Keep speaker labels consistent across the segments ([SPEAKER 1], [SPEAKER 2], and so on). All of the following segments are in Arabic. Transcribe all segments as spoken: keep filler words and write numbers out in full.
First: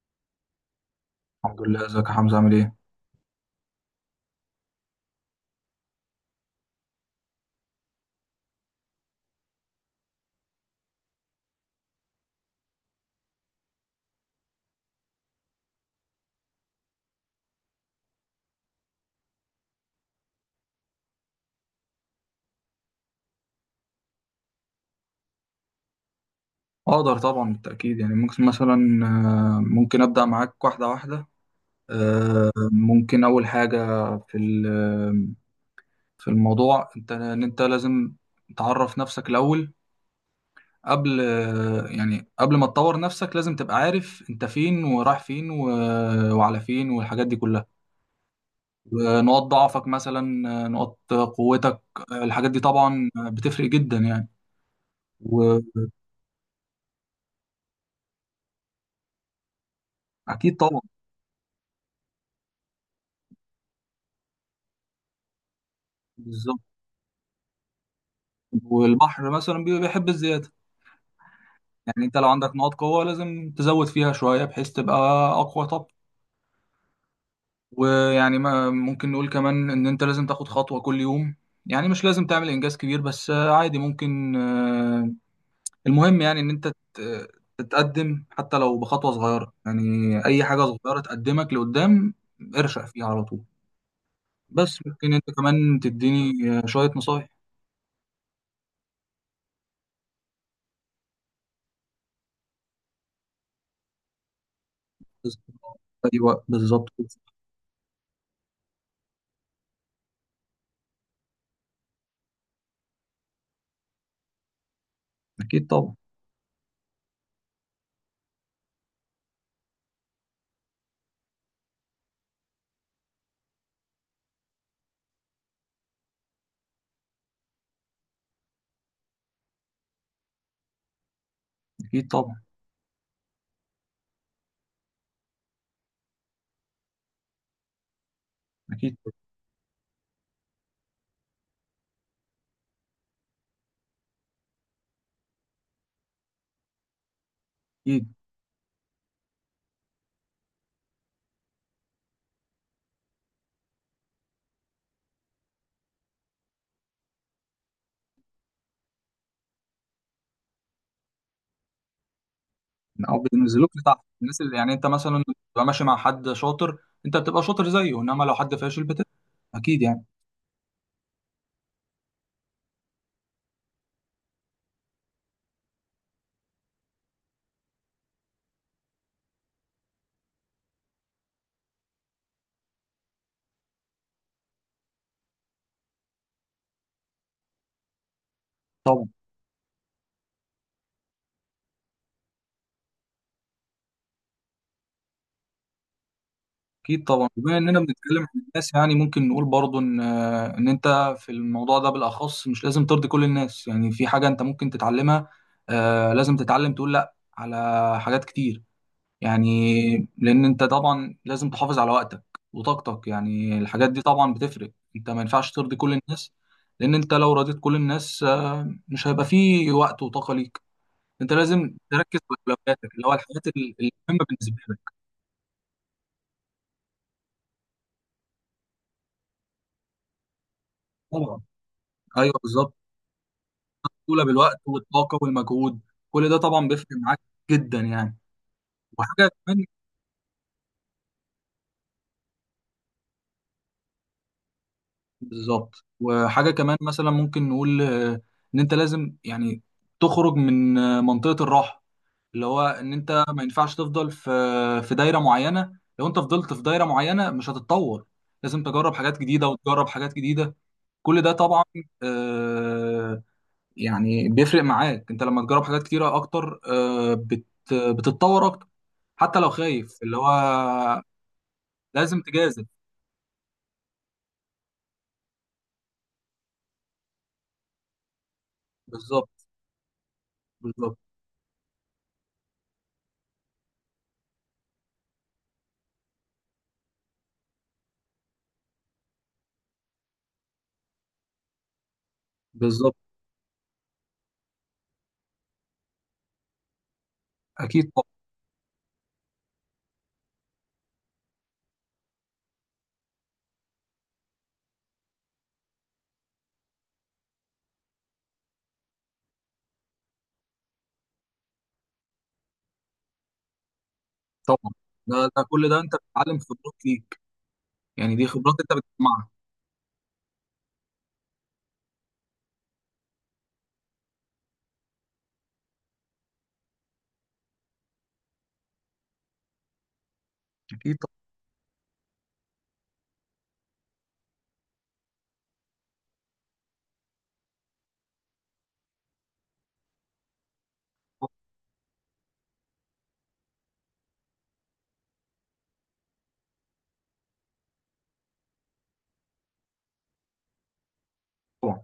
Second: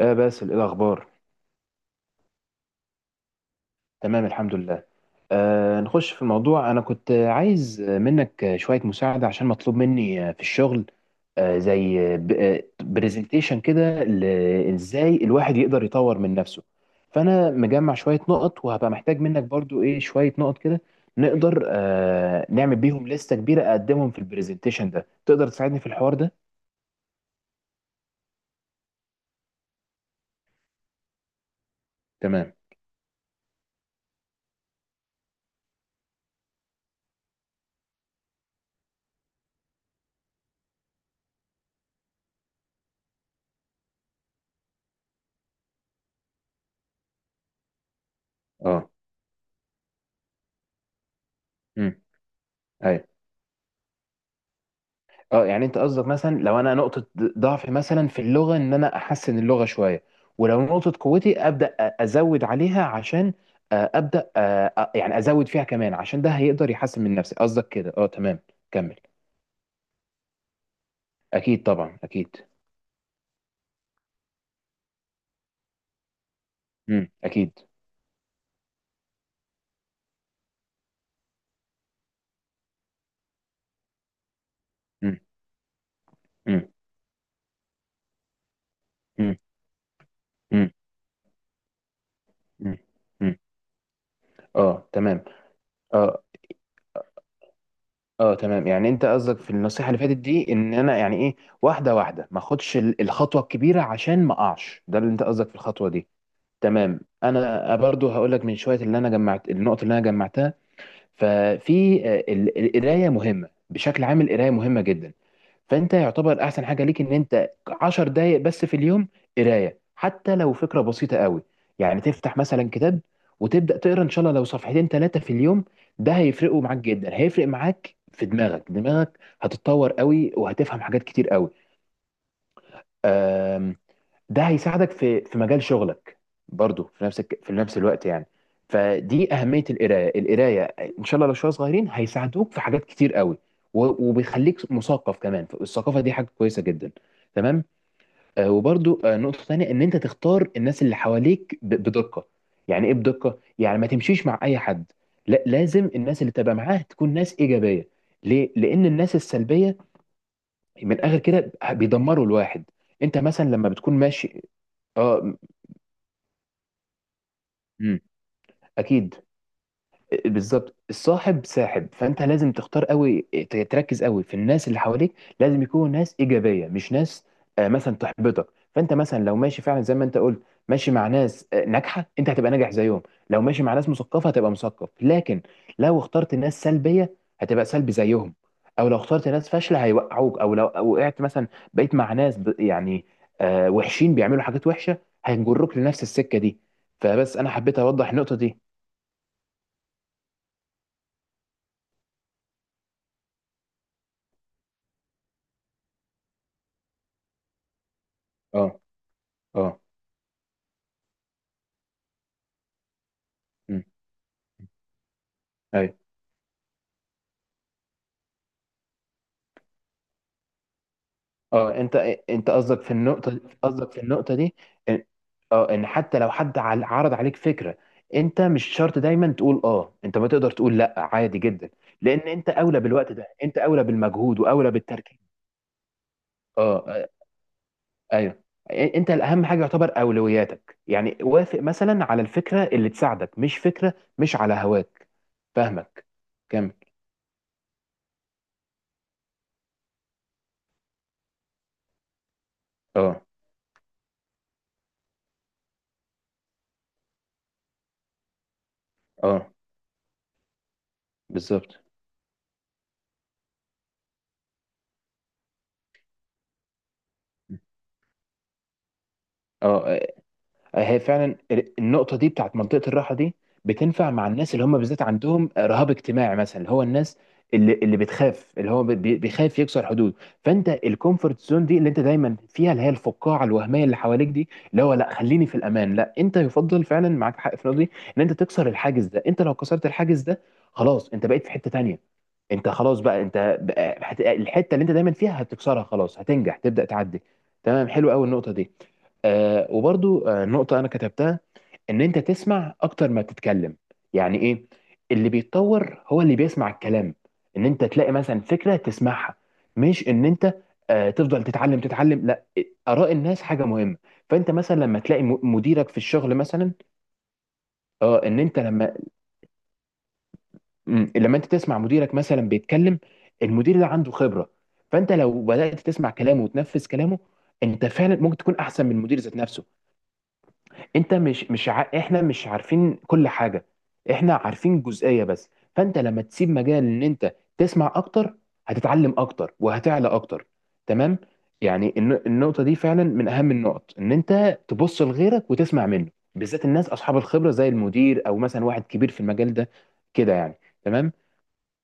[SPEAKER 1] آه باسل، ايه الاخبار؟
[SPEAKER 2] الحمد لله، ازيك يا حمزة عامل ايه؟
[SPEAKER 1] تمام الحمد لله. آه نخش في الموضوع. انا كنت عايز منك شوية مساعدة عشان مطلوب مني في الشغل، آه زي برزنتيشن كده ل- ازاي الواحد يقدر يطور من نفسه. فانا مجمع شوية نقط، وهبقى محتاج منك برضو ايه شوية نقط كده نقدر آه نعمل بيهم لستة كبيرة اقدمهم في البرزنتيشن ده. تقدر تساعدني في الحوار ده؟
[SPEAKER 2] اقدر طبعا، بالتأكيد. يعني ممكن مثلا آه، ممكن ابدأ معاك واحدة واحدة. آه،
[SPEAKER 1] تمام.
[SPEAKER 2] ممكن اول حاجة في ال- آه، في الموضوع، انت ان انت لازم تعرف نفسك الاول. قبل آه، يعني قبل ما تطور نفسك لازم تبقى عارف انت فين ورايح فين و- آه، وعلى فين والحاجات دي كلها.
[SPEAKER 1] اه.
[SPEAKER 2] نقاط ضعفك مثلا، آه، نقاط قوتك.
[SPEAKER 1] امم.
[SPEAKER 2] آه، الحاجات دي طبعا بتفرق جدا يعني،
[SPEAKER 1] اه، يعني انت
[SPEAKER 2] واكيد.
[SPEAKER 1] قصدك مثلا لو انا نقطة ضعفي مثلا في اللغة ان انا احسن اللغة شوية، ولو
[SPEAKER 2] طبعا.
[SPEAKER 1] نقطة قوتي ابدا أ- ازود عليها عشان آه، ابدا آه، آه، يعني ازود فيها كمان، عشان ده
[SPEAKER 2] بالظبط.
[SPEAKER 1] هيقدر يحسن من نفسي. قصدك كده؟ اه تمام. كمل.
[SPEAKER 2] والبحر مثلا بي- بيحب الزيادة.
[SPEAKER 1] اكيد طبعا،
[SPEAKER 2] يعني انت لو
[SPEAKER 1] اكيد.
[SPEAKER 2] عندك نقاط قوة لازم تزود فيها شوية بحيث تبقى أقوى. طب
[SPEAKER 1] امم، اكيد.
[SPEAKER 2] ويعني، ما ممكن نقول كمان إن انت لازم تاخد خطوة كل يوم. يعني مش لازم تعمل إنجاز كبير، بس عادي ممكن آه،
[SPEAKER 1] امم.
[SPEAKER 2] المهم يعني إن انت
[SPEAKER 1] امم.
[SPEAKER 2] تت- تتقدم حتى لو بخطوة
[SPEAKER 1] امم.
[SPEAKER 2] صغيرة يعني. أي حاجة
[SPEAKER 1] امم.
[SPEAKER 2] صغيرة تقدمك لقدام
[SPEAKER 1] امم.
[SPEAKER 2] ارشق فيها على
[SPEAKER 1] أمم.
[SPEAKER 2] طول. بس
[SPEAKER 1] اه
[SPEAKER 2] ممكن
[SPEAKER 1] تمام.
[SPEAKER 2] انت كمان
[SPEAKER 1] اه.
[SPEAKER 2] تديني آه، شوية نصايح.
[SPEAKER 1] اه تمام، يعني انت قصدك في النصيحة اللي فاتت دي ان انا يعني ايه واحدة واحدة، ما اخدش ال- الخطوة الكبيرة عشان ما اقعش؟ ده اللي انت قصدك في الخطوة دي؟
[SPEAKER 2] أيوة بالظبط.
[SPEAKER 1] تمام. انا برضو هقول لك من شويه اللي انا جمعت، النقط اللي انا جمعتها، ففي آه، ال- القرايه مهمه بشكل عام، القرايه مهمه جدا.
[SPEAKER 2] أكيد طبعا.
[SPEAKER 1] فانت يعتبر احسن حاجه ليك ان انت 10 دقائق بس في اليوم قرايه، حتى لو فكره بسيطه قوي، يعني تفتح مثلا كتاب وتبدا تقرا، ان شاء الله لو صفحتين ثلاثه في اليوم، ده هيفرقوا معاك جدا. هيفرق معاك في دماغك، دماغك هتتطور قوي، وهتفهم حاجات كتير قوي.
[SPEAKER 2] أكيد طبعا.
[SPEAKER 1] ده هيساعدك في في مجال شغلك برضو، في نفس الك- في نفس الوقت يعني.
[SPEAKER 2] أكيد.
[SPEAKER 1] فدي اهميه القرايه القرايه، ان شاء الله لو شويه صغيرين هيساعدوك في حاجات كتير قوي، و- وبيخليك مثقف كمان، فالثقافه دي حاجه كويسه جدا. تمام.
[SPEAKER 2] أكيد.
[SPEAKER 1] آه وبرضو آه نقطه تانية، ان انت تختار الناس اللي حواليك ب- بدقه. يعني ايه بدقه؟ يعني ما تمشيش مع اي حد، لا، لازم الناس اللي تبقى معاه تكون ناس ايجابيه. ليه؟ لان الناس السلبيه من الاخر كده بيدمروا الواحد. انت
[SPEAKER 2] او
[SPEAKER 1] مثلا لما
[SPEAKER 2] بينزلوك
[SPEAKER 1] بتكون
[SPEAKER 2] لتحت، الناس
[SPEAKER 1] ماشي.
[SPEAKER 2] اللي يعني انت مثلا
[SPEAKER 1] اه.
[SPEAKER 2] بتبقى ماشي مع حد شاطر انت بتبقى شاطر زيه،
[SPEAKER 1] امم.
[SPEAKER 2] انما لو حد فاشل بتبقى.
[SPEAKER 1] اكيد.
[SPEAKER 2] اكيد يعني.
[SPEAKER 1] بالظبط، الصاحب ساحب، فانت لازم تختار قوي ت- تركز قوي في الناس اللي حواليك، لازم يكونوا ناس ايجابيه مش ناس آه، مثلا تحبطك. فانت مثلا لو ماشي فعلا زي ما انت قلت، ماشي مع ناس آه، ناجحه، انت هتبقى ناجح زيهم. لو ماشي مع ناس مثقفه هتبقى مثقف، لكن لو اخترت ناس سلبيه هتبقى سلبي زيهم، او لو
[SPEAKER 2] طبعا
[SPEAKER 1] اخترت ناس فاشله هيوقعوك، او لو أو وقعت مثلا بقيت مع ناس ب- يعني آه، وحشين بيعملوا حاجات وحشه، هيجروك لنفس السكه دي.
[SPEAKER 2] اكيد. طبعا.
[SPEAKER 1] فبس انا
[SPEAKER 2] بما
[SPEAKER 1] حبيت
[SPEAKER 2] اننا
[SPEAKER 1] اوضح
[SPEAKER 2] بنتكلم
[SPEAKER 1] النقطه
[SPEAKER 2] عن
[SPEAKER 1] دي.
[SPEAKER 2] الناس، يعني ممكن نقول برضو ان ان انت في الموضوع ده بالاخص مش لازم ترضي كل الناس. يعني في حاجه انت ممكن تتعلمها. آه لازم تتعلم تقول لا على حاجات كتير
[SPEAKER 1] اه. اه.
[SPEAKER 2] يعني. لان انت طبعا لازم تحافظ على وقتك وطاقتك. يعني
[SPEAKER 1] مم.
[SPEAKER 2] الحاجات دي طبعا بتفرق، انت ما ينفعش ترضي كل
[SPEAKER 1] ايوه.
[SPEAKER 2] الناس. لان انت لو رضيت كل الناس آه، مش هيبقى فيه وقت وطاقة ليك. انت لازم
[SPEAKER 1] اه، انت
[SPEAKER 2] تركز في
[SPEAKER 1] انت قصدك في
[SPEAKER 2] اولوياتك، اللي هو
[SPEAKER 1] النقطه
[SPEAKER 2] الحاجات ال-
[SPEAKER 1] قصدك في
[SPEAKER 2] المهمة
[SPEAKER 1] النقطه دي،
[SPEAKER 2] بالنسبة لك.
[SPEAKER 1] إن- اه، ان حتى لو حد عل- عرض عليك فكره، انت مش شرط دايما تقول اه، انت ما تقدر تقول لا عادي
[SPEAKER 2] طبعا.
[SPEAKER 1] جدا، لان
[SPEAKER 2] ايوه
[SPEAKER 1] انت
[SPEAKER 2] بالظبط.
[SPEAKER 1] اولى بالوقت ده، انت اولى
[SPEAKER 2] اولى
[SPEAKER 1] بالمجهود
[SPEAKER 2] بالوقت
[SPEAKER 1] واولى
[SPEAKER 2] والطاقة
[SPEAKER 1] بالتركيز.
[SPEAKER 2] والمجهود. كل ده
[SPEAKER 1] اه.
[SPEAKER 2] طبعا بيفرق
[SPEAKER 1] آه.
[SPEAKER 2] معاك جدا يعني.
[SPEAKER 1] ايوه. إ- انت
[SPEAKER 2] وحاجة
[SPEAKER 1] الاهم حاجه
[SPEAKER 2] كمان،
[SPEAKER 1] يعتبر اولوياتك يعني، وافق مثلا على الفكره اللي تساعدك، مش فكره مش على هواك.
[SPEAKER 2] بالظبط.
[SPEAKER 1] فاهمك.
[SPEAKER 2] وحاجة
[SPEAKER 1] كمل.
[SPEAKER 2] كمان مثلا ممكن نقول آه، ان انت لازم يعني تخرج من آه، منطقة الراحة، اللي هو ان
[SPEAKER 1] اه.
[SPEAKER 2] انت ما ينفعش تفضل في في دايره معينه. لو انت فضلت في دايره معينه مش هتتطور. لازم تجرب حاجات
[SPEAKER 1] اه.
[SPEAKER 2] جديده، وتجرب حاجات جديده. كل ده طبعا
[SPEAKER 1] بالظبط.
[SPEAKER 2] آه، يعني بيفرق معاك. انت لما تجرب حاجات كتيره اكتر آه، بت بتتطور اكتر، حتى لو خايف
[SPEAKER 1] اه.
[SPEAKER 2] اللي
[SPEAKER 1] هي
[SPEAKER 2] هو
[SPEAKER 1] فعلا، النقطة
[SPEAKER 2] لازم
[SPEAKER 1] دي بتاعت
[SPEAKER 2] تجازف.
[SPEAKER 1] منطقة الراحة دي بتنفع مع الناس اللي هم بالذات عندهم رهاب اجتماعي مثلا، اللي هو الناس اللي اللي بتخاف، اللي هو بي-
[SPEAKER 2] بالظبط.
[SPEAKER 1] بيخاف يكسر حدود. فانت
[SPEAKER 2] بالظبط.
[SPEAKER 1] الكومفورت زون دي اللي انت دايما فيها، اللي هي الفقاعة الوهمية اللي حواليك دي، اللي هو لا خليني في الامان، لا، انت يفضل فعلا معاك حق في النقطة دي ان انت تكسر الحاجز ده. انت لو كسرت الحاجز ده خلاص، انت بقيت في حتة تانية. انت
[SPEAKER 2] بالظبط.
[SPEAKER 1] خلاص بقى، انت بقى- هت- الحتة اللي انت دايما فيها هتكسرها خلاص، هتنجح، تبدأ تعدي. تمام،
[SPEAKER 2] اكيد
[SPEAKER 1] حلو
[SPEAKER 2] طبعا.
[SPEAKER 1] قوي النقطة دي. آه وبرضو آه نقطة أنا كتبتها، إن أنت تسمع أكتر ما تتكلم. يعني إيه؟ اللي بيتطور هو اللي بيسمع الكلام. إن أنت تلاقي مثلا فكرة تسمعها، مش إن أنت آه تفضل تتعلم تتعلم، لا، آراء الناس حاجة مهمة. فأنت
[SPEAKER 2] طبعا.
[SPEAKER 1] مثلا لما
[SPEAKER 2] ده,
[SPEAKER 1] تلاقي م-
[SPEAKER 2] ده كل ده
[SPEAKER 1] مديرك
[SPEAKER 2] انت
[SPEAKER 1] في الشغل
[SPEAKER 2] بتتعلم
[SPEAKER 1] مثلا.
[SPEAKER 2] خبرات ليك. يعني
[SPEAKER 1] اه،
[SPEAKER 2] دي
[SPEAKER 1] إن
[SPEAKER 2] خبرات
[SPEAKER 1] أنت
[SPEAKER 2] انت
[SPEAKER 1] لما
[SPEAKER 2] بتجمعها.
[SPEAKER 1] م- لما أنت تسمع مديرك مثلا بيتكلم، المدير ده عنده خبرة، فأنت لو بدأت تسمع كلامه وتنفذ كلامه، أنت فعلا ممكن تكون أحسن من المدير ذات نفسه.
[SPEAKER 2] اكيد.
[SPEAKER 1] انت مش مش ع... احنا مش عارفين كل حاجه، احنا عارفين جزئيه بس. فانت لما تسيب مجال ان انت تسمع اكتر، هتتعلم اكتر وهتعلى اكتر. تمام.
[SPEAKER 2] طبعا.
[SPEAKER 1] يعني الن... النقطه دي فعلا من اهم النقط، ان انت تبص لغيرك وتسمع منه، بالذات الناس اصحاب الخبره زي المدير او مثلا واحد كبير في المجال ده كده يعني. تمام.
[SPEAKER 2] طبعا.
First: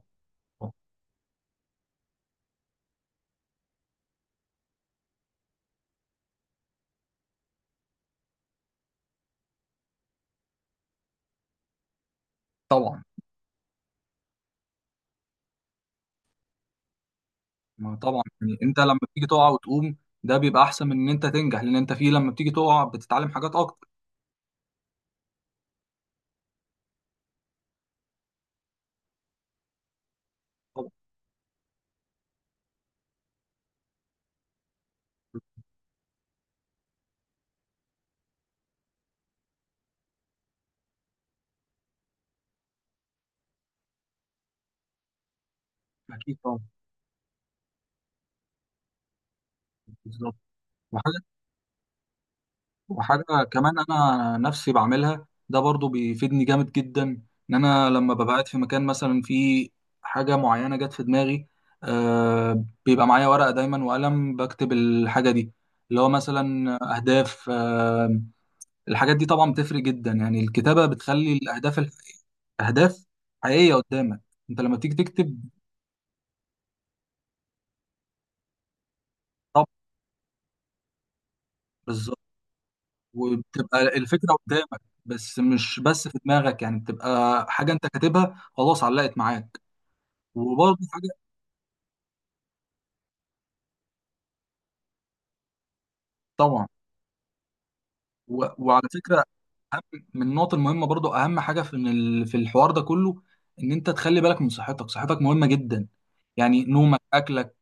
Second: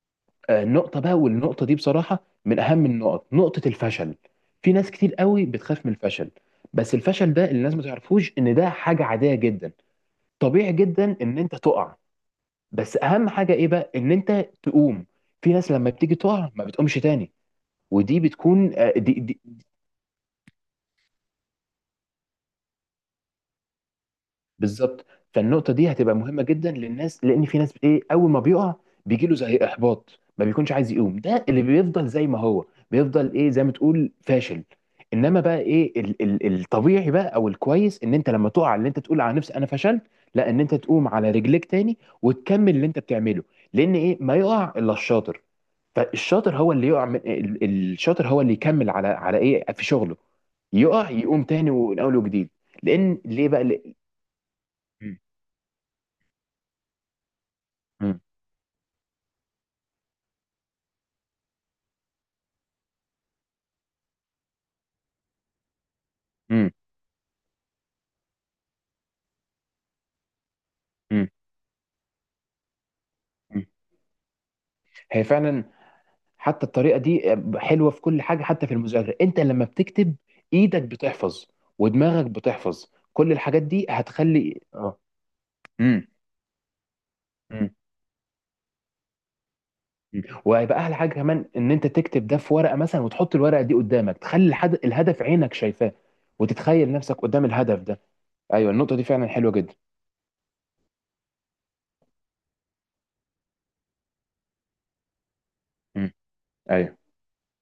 [SPEAKER 1] آه النقطه بقى، والنقطه دي بصراحه من اهم النقط، نقطه الفشل. في ناس كتير قوي بتخاف من الفشل، بس الفشل ده اللي الناس ما تعرفوش ان ده حاجه عاديه جدا، طبيعي جدا ان انت تقع. بس
[SPEAKER 2] طبعا.
[SPEAKER 1] اهم حاجه ايه بقى؟ ان انت تقوم. في ناس لما بتيجي تقع ما بتقومش تاني.
[SPEAKER 2] ما
[SPEAKER 1] ودي
[SPEAKER 2] طبعا، يعني
[SPEAKER 1] بتكون،
[SPEAKER 2] انت
[SPEAKER 1] آه،
[SPEAKER 2] لما
[SPEAKER 1] دي,
[SPEAKER 2] بتيجي
[SPEAKER 1] دي
[SPEAKER 2] تقع وتقوم ده بيبقى احسن من ان انت تنجح. لان انت فيه لما بتيجي تقع بتتعلم حاجات اكتر.
[SPEAKER 1] بالظبط. فالنقطه دي هتبقى مهمه جدا للناس، لان في ناس ايه اول ما بيقع بيجي له زي احباط، ما بيكونش
[SPEAKER 2] طبعا.
[SPEAKER 1] عايز يقوم، ده اللي بيفضل زي ما هو، بيفضل ايه زي ما تقول فاشل. انما بقى ايه ال ال الطبيعي بقى او الكويس، ان انت لما تقع ان انت تقول على نفسك انا فشلت؟ لا، ان انت تقوم على رجليك تاني وتكمل اللي انت بتعمله، لان ايه، ما يقع الا الشاطر.
[SPEAKER 2] اكيد.
[SPEAKER 1] فالشاطر
[SPEAKER 2] طبعا.
[SPEAKER 1] هو اللي يقع من ال- الشاطر هو اللي يكمل على على ايه في شغله،
[SPEAKER 2] بالظبط.
[SPEAKER 1] يقع
[SPEAKER 2] وحاجه.
[SPEAKER 1] يقوم تاني من اول وجديد. لان
[SPEAKER 2] وحاجه
[SPEAKER 1] ليه بقى،
[SPEAKER 2] كمان
[SPEAKER 1] ليه؟
[SPEAKER 2] انا نفسي بعملها ده برضو بيفيدني جامد جدا. ان انا لما
[SPEAKER 1] مم.
[SPEAKER 2] ببقى قاعد في مكان مثلا فيه حاجه معينه جت في دماغي، آه بيبقى معايا ورقه دايما وقلم بكتب الحاجه دي، اللي هو
[SPEAKER 1] مم.
[SPEAKER 2] مثلا اهداف. آه الحاجات دي طبعا بتفرق جدا يعني. الكتابه
[SPEAKER 1] مم.
[SPEAKER 2] بتخلي الاهداف اهداف
[SPEAKER 1] مم.
[SPEAKER 2] حقيقيه قدامك انت لما تيجي
[SPEAKER 1] هي
[SPEAKER 2] تكتب.
[SPEAKER 1] فعلا، حتى الطريقه دي حلوه في كل حاجه، حتى في المذاكره انت لما
[SPEAKER 2] طب
[SPEAKER 1] بتكتب، ايدك بتحفظ
[SPEAKER 2] بالظبط.
[SPEAKER 1] ودماغك بتحفظ. كل الحاجات
[SPEAKER 2] وبتبقى
[SPEAKER 1] دي
[SPEAKER 2] الفكره
[SPEAKER 1] هتخلي
[SPEAKER 2] قدامك،
[SPEAKER 1] اه.
[SPEAKER 2] بس مش بس
[SPEAKER 1] مم.
[SPEAKER 2] في دماغك. يعني بتبقى
[SPEAKER 1] مم.
[SPEAKER 2] حاجه انت كاتبها خلاص علقت معاك.
[SPEAKER 1] مم.
[SPEAKER 2] وبرضه
[SPEAKER 1] وهيبقى احلى حاجه
[SPEAKER 2] حاجه،
[SPEAKER 1] كمان ان انت تكتب ده في ورقه مثلا، وتحط الورقه دي قدامك، تخلي الحد... الهدف عينك شايفاه،
[SPEAKER 2] طبعا.
[SPEAKER 1] وتتخيل نفسك قدام الهدف ده.
[SPEAKER 2] و...
[SPEAKER 1] ايوه،
[SPEAKER 2] وعلى
[SPEAKER 1] النقطه دي
[SPEAKER 2] فكره،
[SPEAKER 1] فعلا حلوه جدا.
[SPEAKER 2] من النقط المهمه برضه اهم حاجه في إن ال... في الحوار ده كله، ان انت تخلي بالك من صحتك. صحتك مهمه جدا.
[SPEAKER 1] مم.
[SPEAKER 2] يعني
[SPEAKER 1] ايوه.
[SPEAKER 2] نومك، اكلك،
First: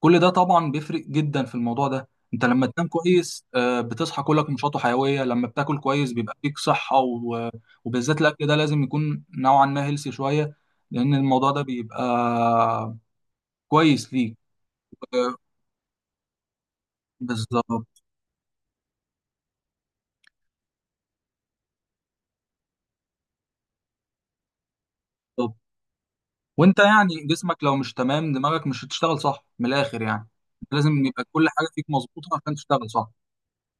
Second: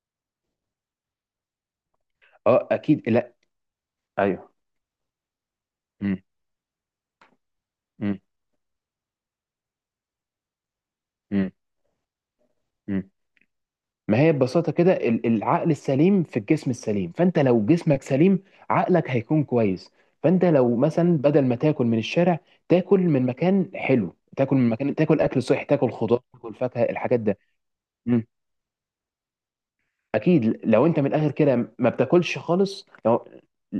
[SPEAKER 2] كل ده طبعا بيفرق جدا في الموضوع ده. انت لما
[SPEAKER 1] اه
[SPEAKER 2] تنام
[SPEAKER 1] اكيد، لا
[SPEAKER 2] كويس آه، بتصحى كلك
[SPEAKER 1] ايوه.
[SPEAKER 2] نشاط وحيويه. لما بتاكل كويس
[SPEAKER 1] مم.
[SPEAKER 2] بيبقى فيك صحه و... وبالذات
[SPEAKER 1] مم.
[SPEAKER 2] الاكل ده لازم يكون نوعا ما هيلسي شويه، لان الموضوع
[SPEAKER 1] مم.
[SPEAKER 2] ده بيبقى
[SPEAKER 1] مم.
[SPEAKER 2] كويس
[SPEAKER 1] ما هي
[SPEAKER 2] ليك.
[SPEAKER 1] ببساطة كده ال-
[SPEAKER 2] آه،
[SPEAKER 1] العقل السليم في الجسم السليم، فأنت لو
[SPEAKER 2] بالظبط.
[SPEAKER 1] جسمك سليم عقلك هيكون كويس. فأنت لو مثلا بدل ما تاكل من الشارع، تاكل من مكان حلو، تاكل من مكان، تاكل أكل
[SPEAKER 2] بالظبط.
[SPEAKER 1] صحي، تاكل خضار تاكل
[SPEAKER 2] وانت
[SPEAKER 1] فاكهة، الحاجات
[SPEAKER 2] يعني
[SPEAKER 1] ده.
[SPEAKER 2] جسمك لو مش
[SPEAKER 1] مم.
[SPEAKER 2] تمام دماغك مش هتشتغل صح من الاخر يعني.
[SPEAKER 1] أكيد، لو أنت
[SPEAKER 2] لازم
[SPEAKER 1] من
[SPEAKER 2] يبقى
[SPEAKER 1] الآخر
[SPEAKER 2] كل حاجه
[SPEAKER 1] كده
[SPEAKER 2] فيك
[SPEAKER 1] ما
[SPEAKER 2] مظبوطه
[SPEAKER 1] بتاكلش
[SPEAKER 2] عشان
[SPEAKER 1] خالص،
[SPEAKER 2] تشتغل صح.
[SPEAKER 1] لو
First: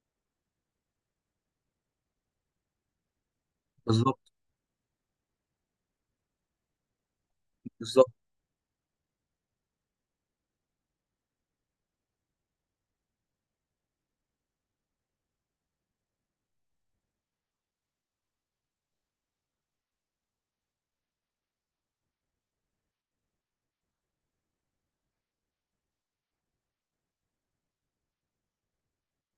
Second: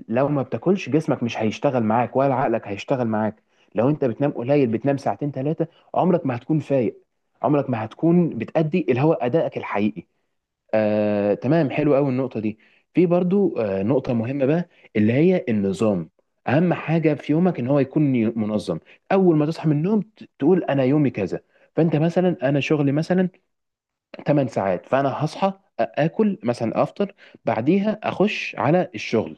[SPEAKER 1] لو ما بتاكلش جسمك مش هيشتغل معاك ولا عقلك هيشتغل معاك. لو أنت
[SPEAKER 2] بالظبط.
[SPEAKER 1] بتنام قليل، بتنام ساعتين ثلاثة، عمرك ما هتكون فايق، عمرك ما
[SPEAKER 2] بالظبط.
[SPEAKER 1] هتكون بتأدي اللي هو أدائك الحقيقي. آه، تمام حلو قوي النقطة دي. في برضو آه، نقطة مهمة بقى، اللي هي النظام. أهم حاجة في يومك إن هو يكون ي- منظم. أول ما تصحى من النوم ت- تقول أنا يومي كذا. فأنت مثلا، أنا شغلي مثلا 8 ساعات، فانا هصحى، اكل مثلا، افطر، بعديها اخش على الشغل،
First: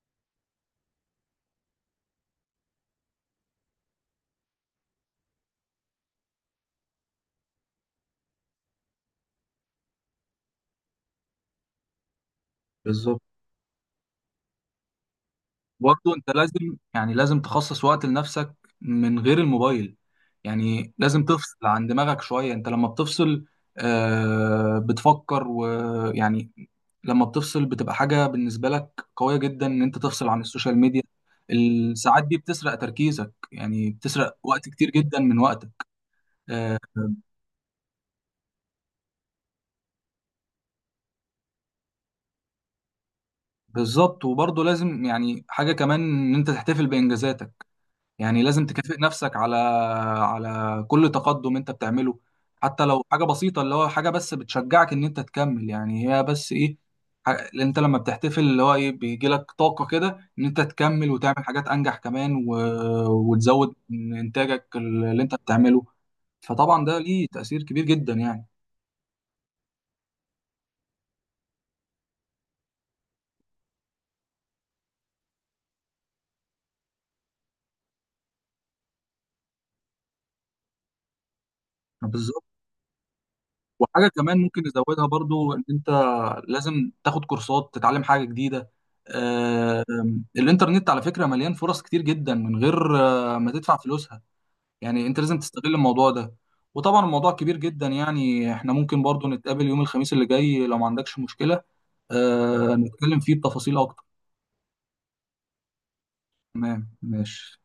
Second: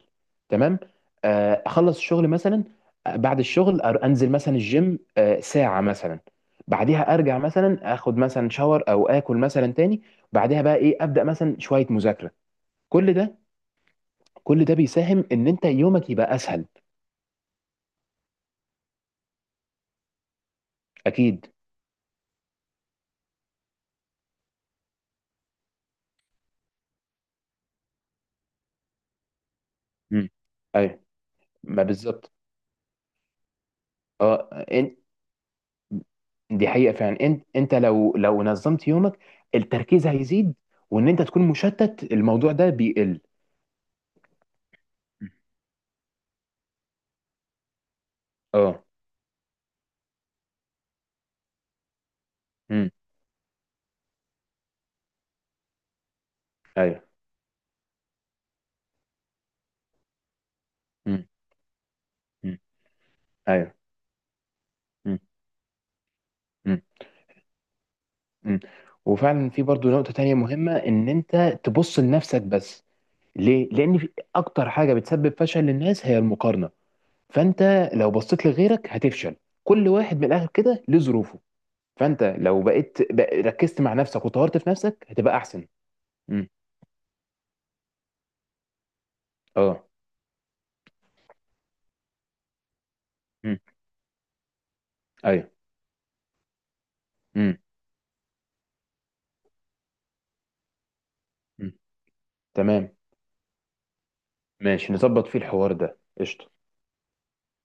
[SPEAKER 1] تمام، آه، اخلص الشغل مثلا، آه، بعد الشغل أر- انزل مثلا الجيم آه، ساعة مثلا، بعديها ارجع مثلا اخد مثلا شاور او اكل مثلا تاني، بعدها بقى ايه، ابدا مثلا شوية مذاكرة. كل
[SPEAKER 2] بالظبط.
[SPEAKER 1] ده كل ده بيساهم ان انت
[SPEAKER 2] برضه
[SPEAKER 1] يومك
[SPEAKER 2] انت
[SPEAKER 1] يبقى اسهل.
[SPEAKER 2] لازم يعني، لازم تخصص وقت لنفسك من غير الموبايل. يعني لازم
[SPEAKER 1] اكيد.
[SPEAKER 2] تفصل عن دماغك شوية. انت لما بتفصل آه بتفكر ويعني. لما بتفصل بتبقى حاجة بالنسبة لك قوية جدا ان انت تفصل
[SPEAKER 1] مم.
[SPEAKER 2] عن السوشيال
[SPEAKER 1] ايوه.
[SPEAKER 2] ميديا.
[SPEAKER 1] ما
[SPEAKER 2] الساعات
[SPEAKER 1] بالظبط.
[SPEAKER 2] دي بتسرق تركيزك، يعني بتسرق
[SPEAKER 1] اه.
[SPEAKER 2] وقت كتير جدا من وقتك.
[SPEAKER 1] دي
[SPEAKER 2] آه
[SPEAKER 1] حقيقة فعلا، انت انت لو لو نظمت يومك التركيز هيزيد، وان انت تكون مشتت الموضوع ده بيقل.
[SPEAKER 2] بالظبط. وبرضه لازم يعني حاجة كمان، ان انت تحتفل بإنجازاتك. يعني لازم
[SPEAKER 1] اه.
[SPEAKER 2] تكافئ نفسك على على كل تقدم انت بتعمله، حتى
[SPEAKER 1] امم.
[SPEAKER 2] لو حاجة بسيطة، اللي هو حاجة بس بتشجعك ان انت تكمل يعني. هي بس ايه،
[SPEAKER 1] ايوه.
[SPEAKER 2] ح- اللي انت لما بتحتفل اللي هو ايه بيجي لك طاقة كده ان انت تكمل
[SPEAKER 1] امم.
[SPEAKER 2] وتعمل حاجات انجح كمان و...
[SPEAKER 1] امم. ايوه.
[SPEAKER 2] وتزود من انتاجك
[SPEAKER 1] امم.
[SPEAKER 2] اللي انت بتعمله.
[SPEAKER 1] امم.
[SPEAKER 2] فطبعا ده ليه تأثير كبير جدا يعني.
[SPEAKER 1] امم. وفعلا في برضو نقطة تانية مهمة، ان انت تبص لنفسك بس. ليه؟ لان في اكتر حاجة بتسبب فشل للناس هي المقارنة، فانت لو بصيت لغيرك هتفشل. كل واحد من الاخر كده له ظروفه، فانت
[SPEAKER 2] بالظبط.
[SPEAKER 1] لو بقيت بق- ركزت مع
[SPEAKER 2] وحاجة
[SPEAKER 1] نفسك
[SPEAKER 2] كمان
[SPEAKER 1] وطورت
[SPEAKER 2] ممكن
[SPEAKER 1] في نفسك
[SPEAKER 2] نزودها
[SPEAKER 1] هتبقى
[SPEAKER 2] برضو، ان
[SPEAKER 1] احسن.
[SPEAKER 2] انت
[SPEAKER 1] امم.
[SPEAKER 2] لازم تاخد كورسات تتعلم حاجة جديدة. آه،
[SPEAKER 1] اه.
[SPEAKER 2] الانترنت على فكرة مليان فرص كتير جدا من غير آه، ما
[SPEAKER 1] امم.
[SPEAKER 2] تدفع فلوسها. يعني انت لازم
[SPEAKER 1] ايوه.
[SPEAKER 2] تستغل الموضوع ده. وطبعا الموضوع كبير
[SPEAKER 1] امم.
[SPEAKER 2] جدا يعني، احنا ممكن برضو نتقابل يوم الخميس اللي جاي لو ما عندكش مشكلة. آه،
[SPEAKER 1] تمام
[SPEAKER 2] نتكلم فيه بتفاصيل اكتر.
[SPEAKER 1] ماشي، نظبط فيه الحوار ده. قشطة.
[SPEAKER 2] تمام ماشي.